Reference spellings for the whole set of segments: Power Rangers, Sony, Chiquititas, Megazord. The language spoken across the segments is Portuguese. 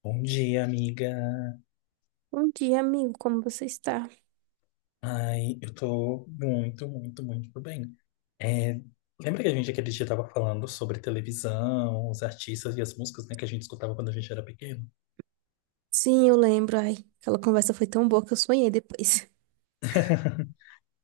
Bom dia, amiga. Bom dia, amigo. Como você está? Ai, eu tô muito, muito, muito bem. É, lembra que a gente aquele dia tava falando sobre televisão, os artistas e as músicas, né, que a gente escutava quando a gente era pequeno? Sim, eu lembro. Ai, aquela conversa foi tão boa que eu sonhei depois.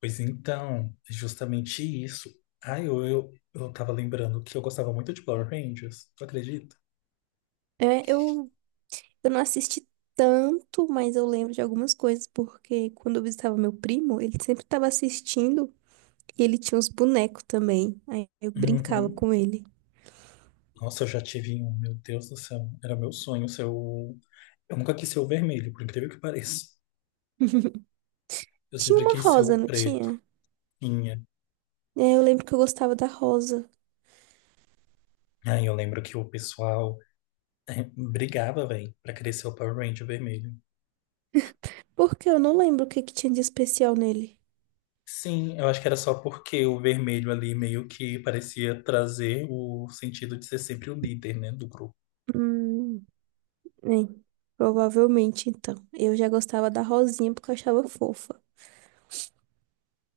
Pois então, é justamente isso. Ai, eu tava lembrando que eu gostava muito de Power Rangers, tu acredita? É, eu, eu não assisti tanto, mas eu lembro de algumas coisas, porque quando eu visitava meu primo, ele sempre estava assistindo e ele tinha uns bonecos também. Aí eu brincava Uhum. com ele. Nossa, eu já tive um, meu Deus do céu, era meu sonho ser o... Eu nunca quis ser o vermelho, por incrível que pareça. Eu Tinha sempre uma quis ser rosa, o não preto. tinha? Tinha. É, eu lembro que eu gostava da rosa. Aí eu lembro que o pessoal É, brigava, velho, pra crescer o Power Ranger vermelho. Porque eu não lembro o que que tinha de especial nele. Sim, eu acho que era só porque o vermelho ali meio que parecia trazer o sentido de ser sempre o líder, né, do grupo. Hum, é, provavelmente então. Eu já gostava da rosinha porque eu achava fofa.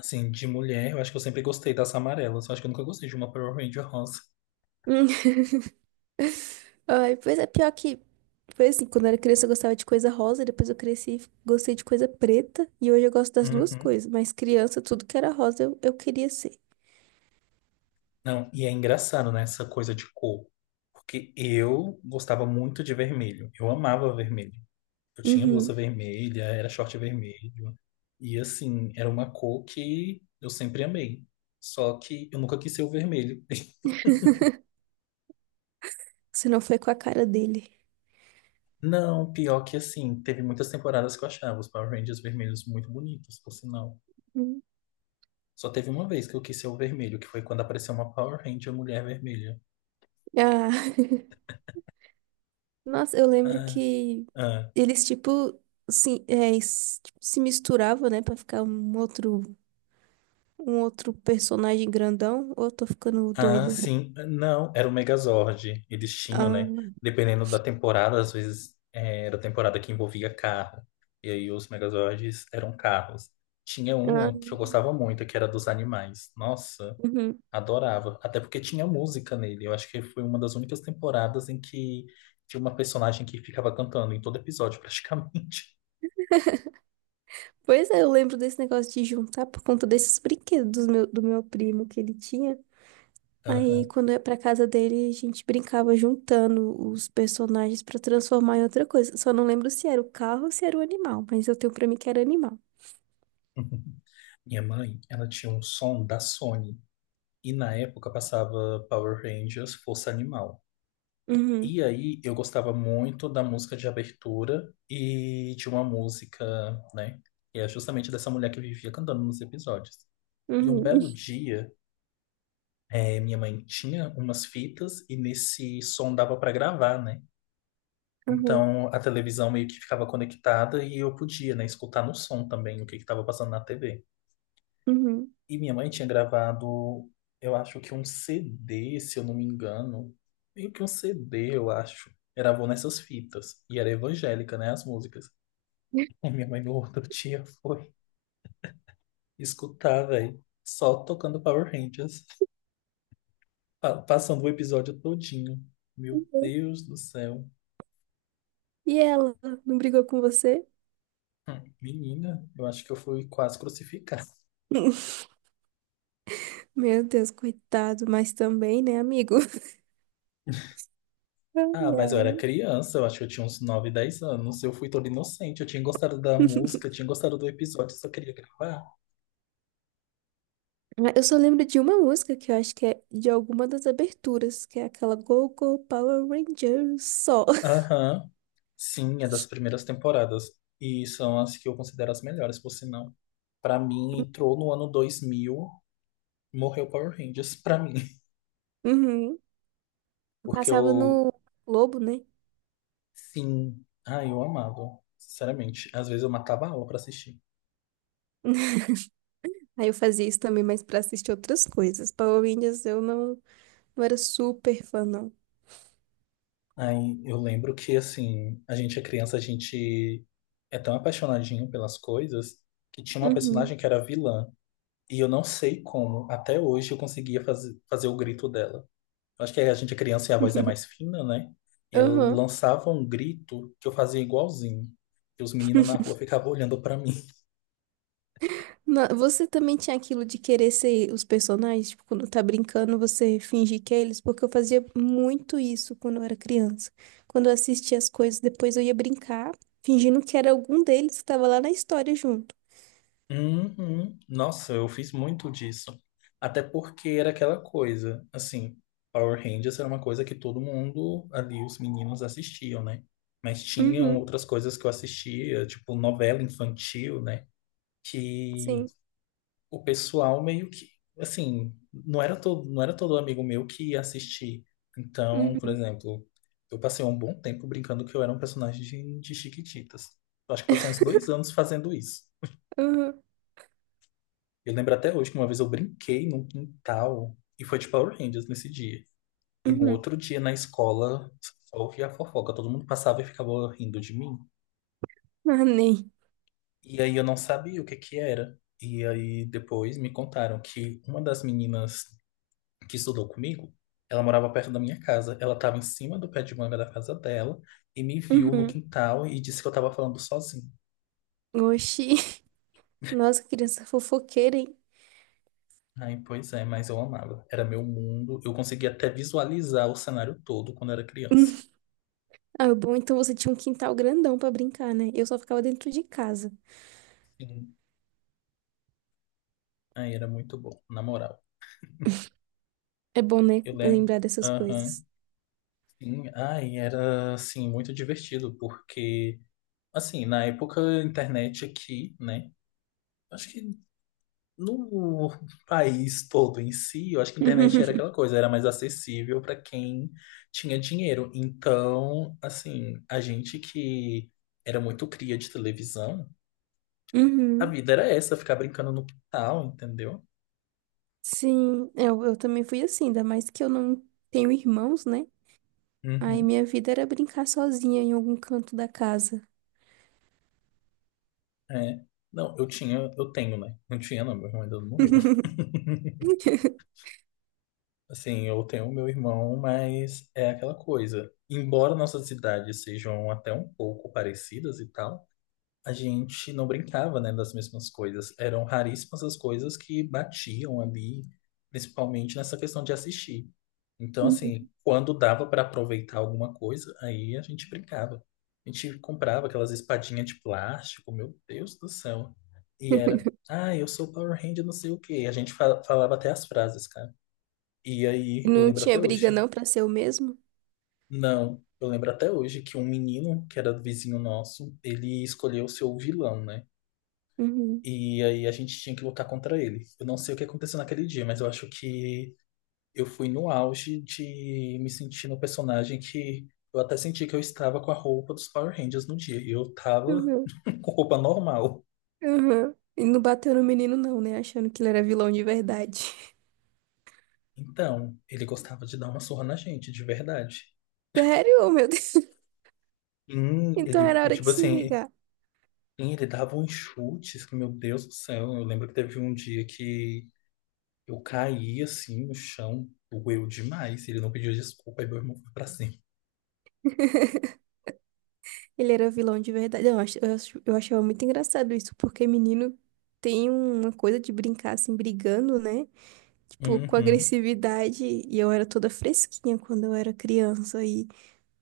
Assim, de mulher, eu acho que eu sempre gostei das amarelas. Eu acho que eu nunca gostei de uma Power Ranger rosa. Ai, pois é, pior que. Foi assim, quando eu era criança eu gostava de coisa rosa, depois eu cresci e gostei de coisa preta, e hoje eu gosto das duas Uhum. coisas, mas criança, tudo que era rosa eu queria ser. Não, e é engraçado, né, essa coisa de cor. Porque eu gostava muito de vermelho. Eu amava vermelho. Eu tinha blusa Uhum. vermelha, era short vermelho. E assim, era uma cor que eu sempre amei. Só que eu nunca quis ser o vermelho. Se não foi com a cara dele. Não, pior que assim, teve muitas temporadas que eu achava os Power Rangers vermelhos muito bonitos, por sinal. Hum. Só teve uma vez que eu quis ser o vermelho, que foi quando apareceu uma Power Ranger mulher vermelha. Ah. Nossa, eu lembro Ah, que ah. eles, tipo, se, é, s- tipo, se misturavam, né, pra ficar um outro personagem grandão, ou eu tô ficando Ah, doida? sim. Não, era o Megazord. Eles tinham, né? Ah, Dependendo da temporada, às vezes era a temporada que envolvia carro. E aí os Megazords eram carros. Tinha ah, uma que eu gostava muito, que era dos animais. Nossa, uhum. adorava. Até porque tinha música nele. Eu acho que foi uma das únicas temporadas em que tinha uma personagem que ficava cantando em todo episódio, praticamente. Pois é, eu lembro desse negócio de juntar por conta desses brinquedos do meu primo que ele tinha. Aí, Aham. quando eu ia pra casa dele, a gente brincava juntando os personagens pra transformar em outra coisa. Só não lembro se era o carro ou se era o animal, mas eu tenho pra mim que era animal. Minha mãe, ela tinha um som da Sony. E na época passava Power Rangers, Força Animal. Uhum, E aí eu gostava muito da música de abertura e de uma música, né? E é justamente dessa mulher que eu vivia cantando nos episódios. E um uhum, belo dia, minha mãe tinha umas fitas e nesse som dava para gravar, né? uhum, Então a televisão meio que ficava conectada e eu podia, né, escutar no som também o que que estava passando na TV. uhum. E minha mãe tinha gravado, eu acho que um CD, se eu não me engano. Meio que um CD, eu acho. Gravou nessas fitas. E era evangélica, né? As músicas. E minha mãe no outro dia foi escutar, velho. Só tocando Power Rangers. Passando o episódio todinho. Meu Uhum. Deus do céu. E ela não brigou com você? Menina, eu acho que eu fui quase crucificado. Meu Deus, coitado, mas também, né, amigo? Ah, mas eu Ai, era criança, eu acho que eu tinha uns 9 10 anos. Eu fui todo inocente, eu tinha gostado da ai. música, eu tinha gostado do episódio, só queria gravar. Ah, eu só lembro de uma música que eu acho que é de alguma das aberturas, que é aquela Go Go Power Rangers só. Aham. Sim, é das primeiras temporadas. E são as que eu considero as melhores, por sinal. Pra mim, entrou no ano 2000, morreu Power Rangers pra mim. Uhum. Porque Passava eu, no Globo, né? sim, ah, eu amava, sinceramente. Às vezes eu matava a aula pra assistir. Aí eu fazia isso também, mas pra assistir outras coisas. Power Rangers eu não, não era super fã, não. Aí eu lembro que, assim, a gente é criança, a gente é tão apaixonadinho pelas coisas que tinha uma Uhum. personagem que era vilã. E eu não sei como, até hoje, eu conseguia fazer o grito dela. Acho que a gente é criança e a voz é mais fina, né? Ele Uhum. lançava um grito que eu fazia igualzinho. E os meninos na rua ficavam olhando pra mim. Na- Você também tinha aquilo de querer ser os personagens, tipo, quando tá brincando, você fingir que é eles, porque eu fazia muito isso quando eu era criança. Quando eu assistia as coisas, depois eu ia brincar, fingindo que era algum deles que tava lá na história junto. Uhum. Nossa, eu fiz muito disso. Até porque era aquela coisa, assim, Power Rangers era uma coisa que todo mundo ali, os meninos, assistiam, né? Mas tinham Uhum, outras coisas que eu assistia, tipo novela infantil, né? Que sim. o pessoal meio que, assim, não era todo amigo meu que ia assistir. Então, por Uhum, exemplo, eu passei um bom tempo brincando que eu era um personagem de Chiquititas. Eu acho que passei uns dois anos fazendo isso. uhum, Eu lembro até hoje que uma vez eu brinquei num quintal e foi de Power Rangers nesse dia. E no uhum. outro dia na escola, só ouvia a fofoca, todo mundo passava e ficava rindo de mim. Ah, nem. E aí eu não sabia o que que era. E aí depois me contaram que uma das meninas que estudou comigo, ela morava perto da minha casa. Ela estava em cima do pé de manga da casa dela e me viu no Uhum. quintal e disse que eu estava falando sozinho. Oxi. Nossa, criança fofoqueira, hein? Aí, pois é, mas eu amava. Era meu mundo. Eu conseguia até visualizar o cenário todo quando era criança. Ah, bom, então você tinha um quintal grandão pra brincar, né? Eu só ficava dentro de casa. Sim. Aí era muito bom, na moral. É bom, né? Eu lembro. Lembrar dessas Aham. coisas. Sim. Aí era, assim, muito divertido, porque, assim, na época, a internet aqui, né? Acho que no país todo em si, eu acho que a internet era aquela coisa, era mais acessível para quem tinha dinheiro. Então, assim, a gente que era muito cria de televisão, a Uhum. vida era essa, ficar brincando no quintal, entendeu? Sim, eu também fui assim, ainda mais que eu não tenho irmãos, né? Aí Uhum, minha vida era brincar sozinha em algum canto da casa. é. Não, eu tinha, eu tenho, né? Não tinha, não, meu irmão ainda não morreu. Assim, eu tenho meu irmão, mas é aquela coisa. Embora nossas idades sejam até um pouco parecidas e tal. A gente não brincava, né, das mesmas coisas. Eram raríssimas as coisas que batiam ali, principalmente nessa questão de assistir. Então, assim, Uhum. quando dava para aproveitar alguma coisa, aí a gente brincava. A gente comprava aquelas espadinhas de plástico, meu Deus do céu. E era, ah, eu sou Power Ranger, não sei o quê. A gente falava até as frases, cara. E E aí, eu não lembro tinha até briga hoje. não pra ser o mesmo? Não, eu lembro até hoje que um menino que era vizinho nosso, ele escolheu ser o seu vilão, né? Uhum. E aí a gente tinha que lutar contra ele. Eu não sei o que aconteceu naquele dia, mas eu acho que eu fui no auge de me sentir no personagem que eu até senti que eu estava com a roupa dos Power Rangers no dia. E eu tava Uhum. com roupa normal. Uhum. E não bateu no menino não, né? Achando que ele era vilão de verdade. Então, ele gostava de dar uma surra na gente, de verdade. Sério? Oh, meu Deus. Então Ele, era é hora de tipo se assim, vingar. Ele dava uns chutes que, meu Deus do céu, eu lembro que teve um dia que eu caí assim no chão, doeu demais. Ele não pediu desculpa, aí meu irmão foi pra cima. Ele era vilão de verdade. Não, eu achava muito engraçado isso, porque menino tem uma coisa de brincar assim, brigando, né? Tipo, com Uhum. agressividade, e eu era toda fresquinha quando eu era criança, e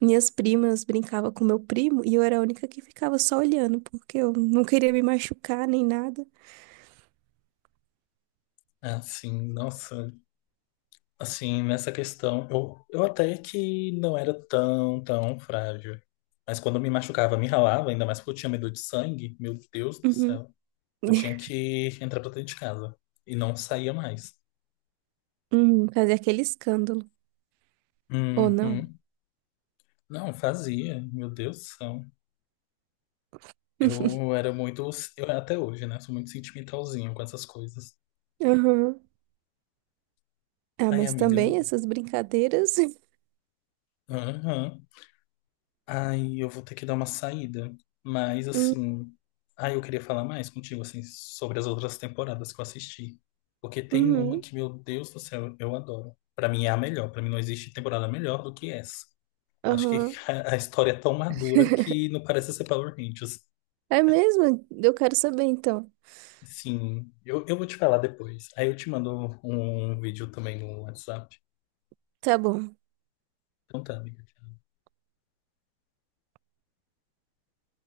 minhas primas brincavam com meu primo, e eu era a única que ficava só olhando, porque eu não queria me machucar nem nada. Ah, sim, nossa, assim, nessa questão, eu até que não era tão, tão frágil. Mas quando eu me machucava, me ralava, ainda mais porque eu tinha medo de sangue, meu Deus do Uhum. céu. Eu tinha que entrar pra dentro de casa e não saía mais. Uhum, fazer aquele escândalo, ou não. Uhum. Não, fazia, meu Deus do céu. Eu era muito, eu até hoje, né, sou muito sentimentalzinho com essas coisas. Uhum. Ah, Ai, mas amiga, também essas brincadeiras. aham. Ai, eu vou ter que dar uma saída. Mas, Hum, assim. Ai, eu queria falar mais contigo, assim, sobre as outras temporadas que eu assisti. Porque tem uma uhum. que, meu Deus do céu, eu adoro. Pra mim é a melhor. Pra mim não existe temporada melhor do que essa. Eu acho que Aham. a história é tão madura que não parece ser Power Rangers. É mesmo? Eu quero saber então. Sim, eu vou te falar depois. Aí eu te mando um vídeo também no WhatsApp. Tá bom. Então tá, amiga.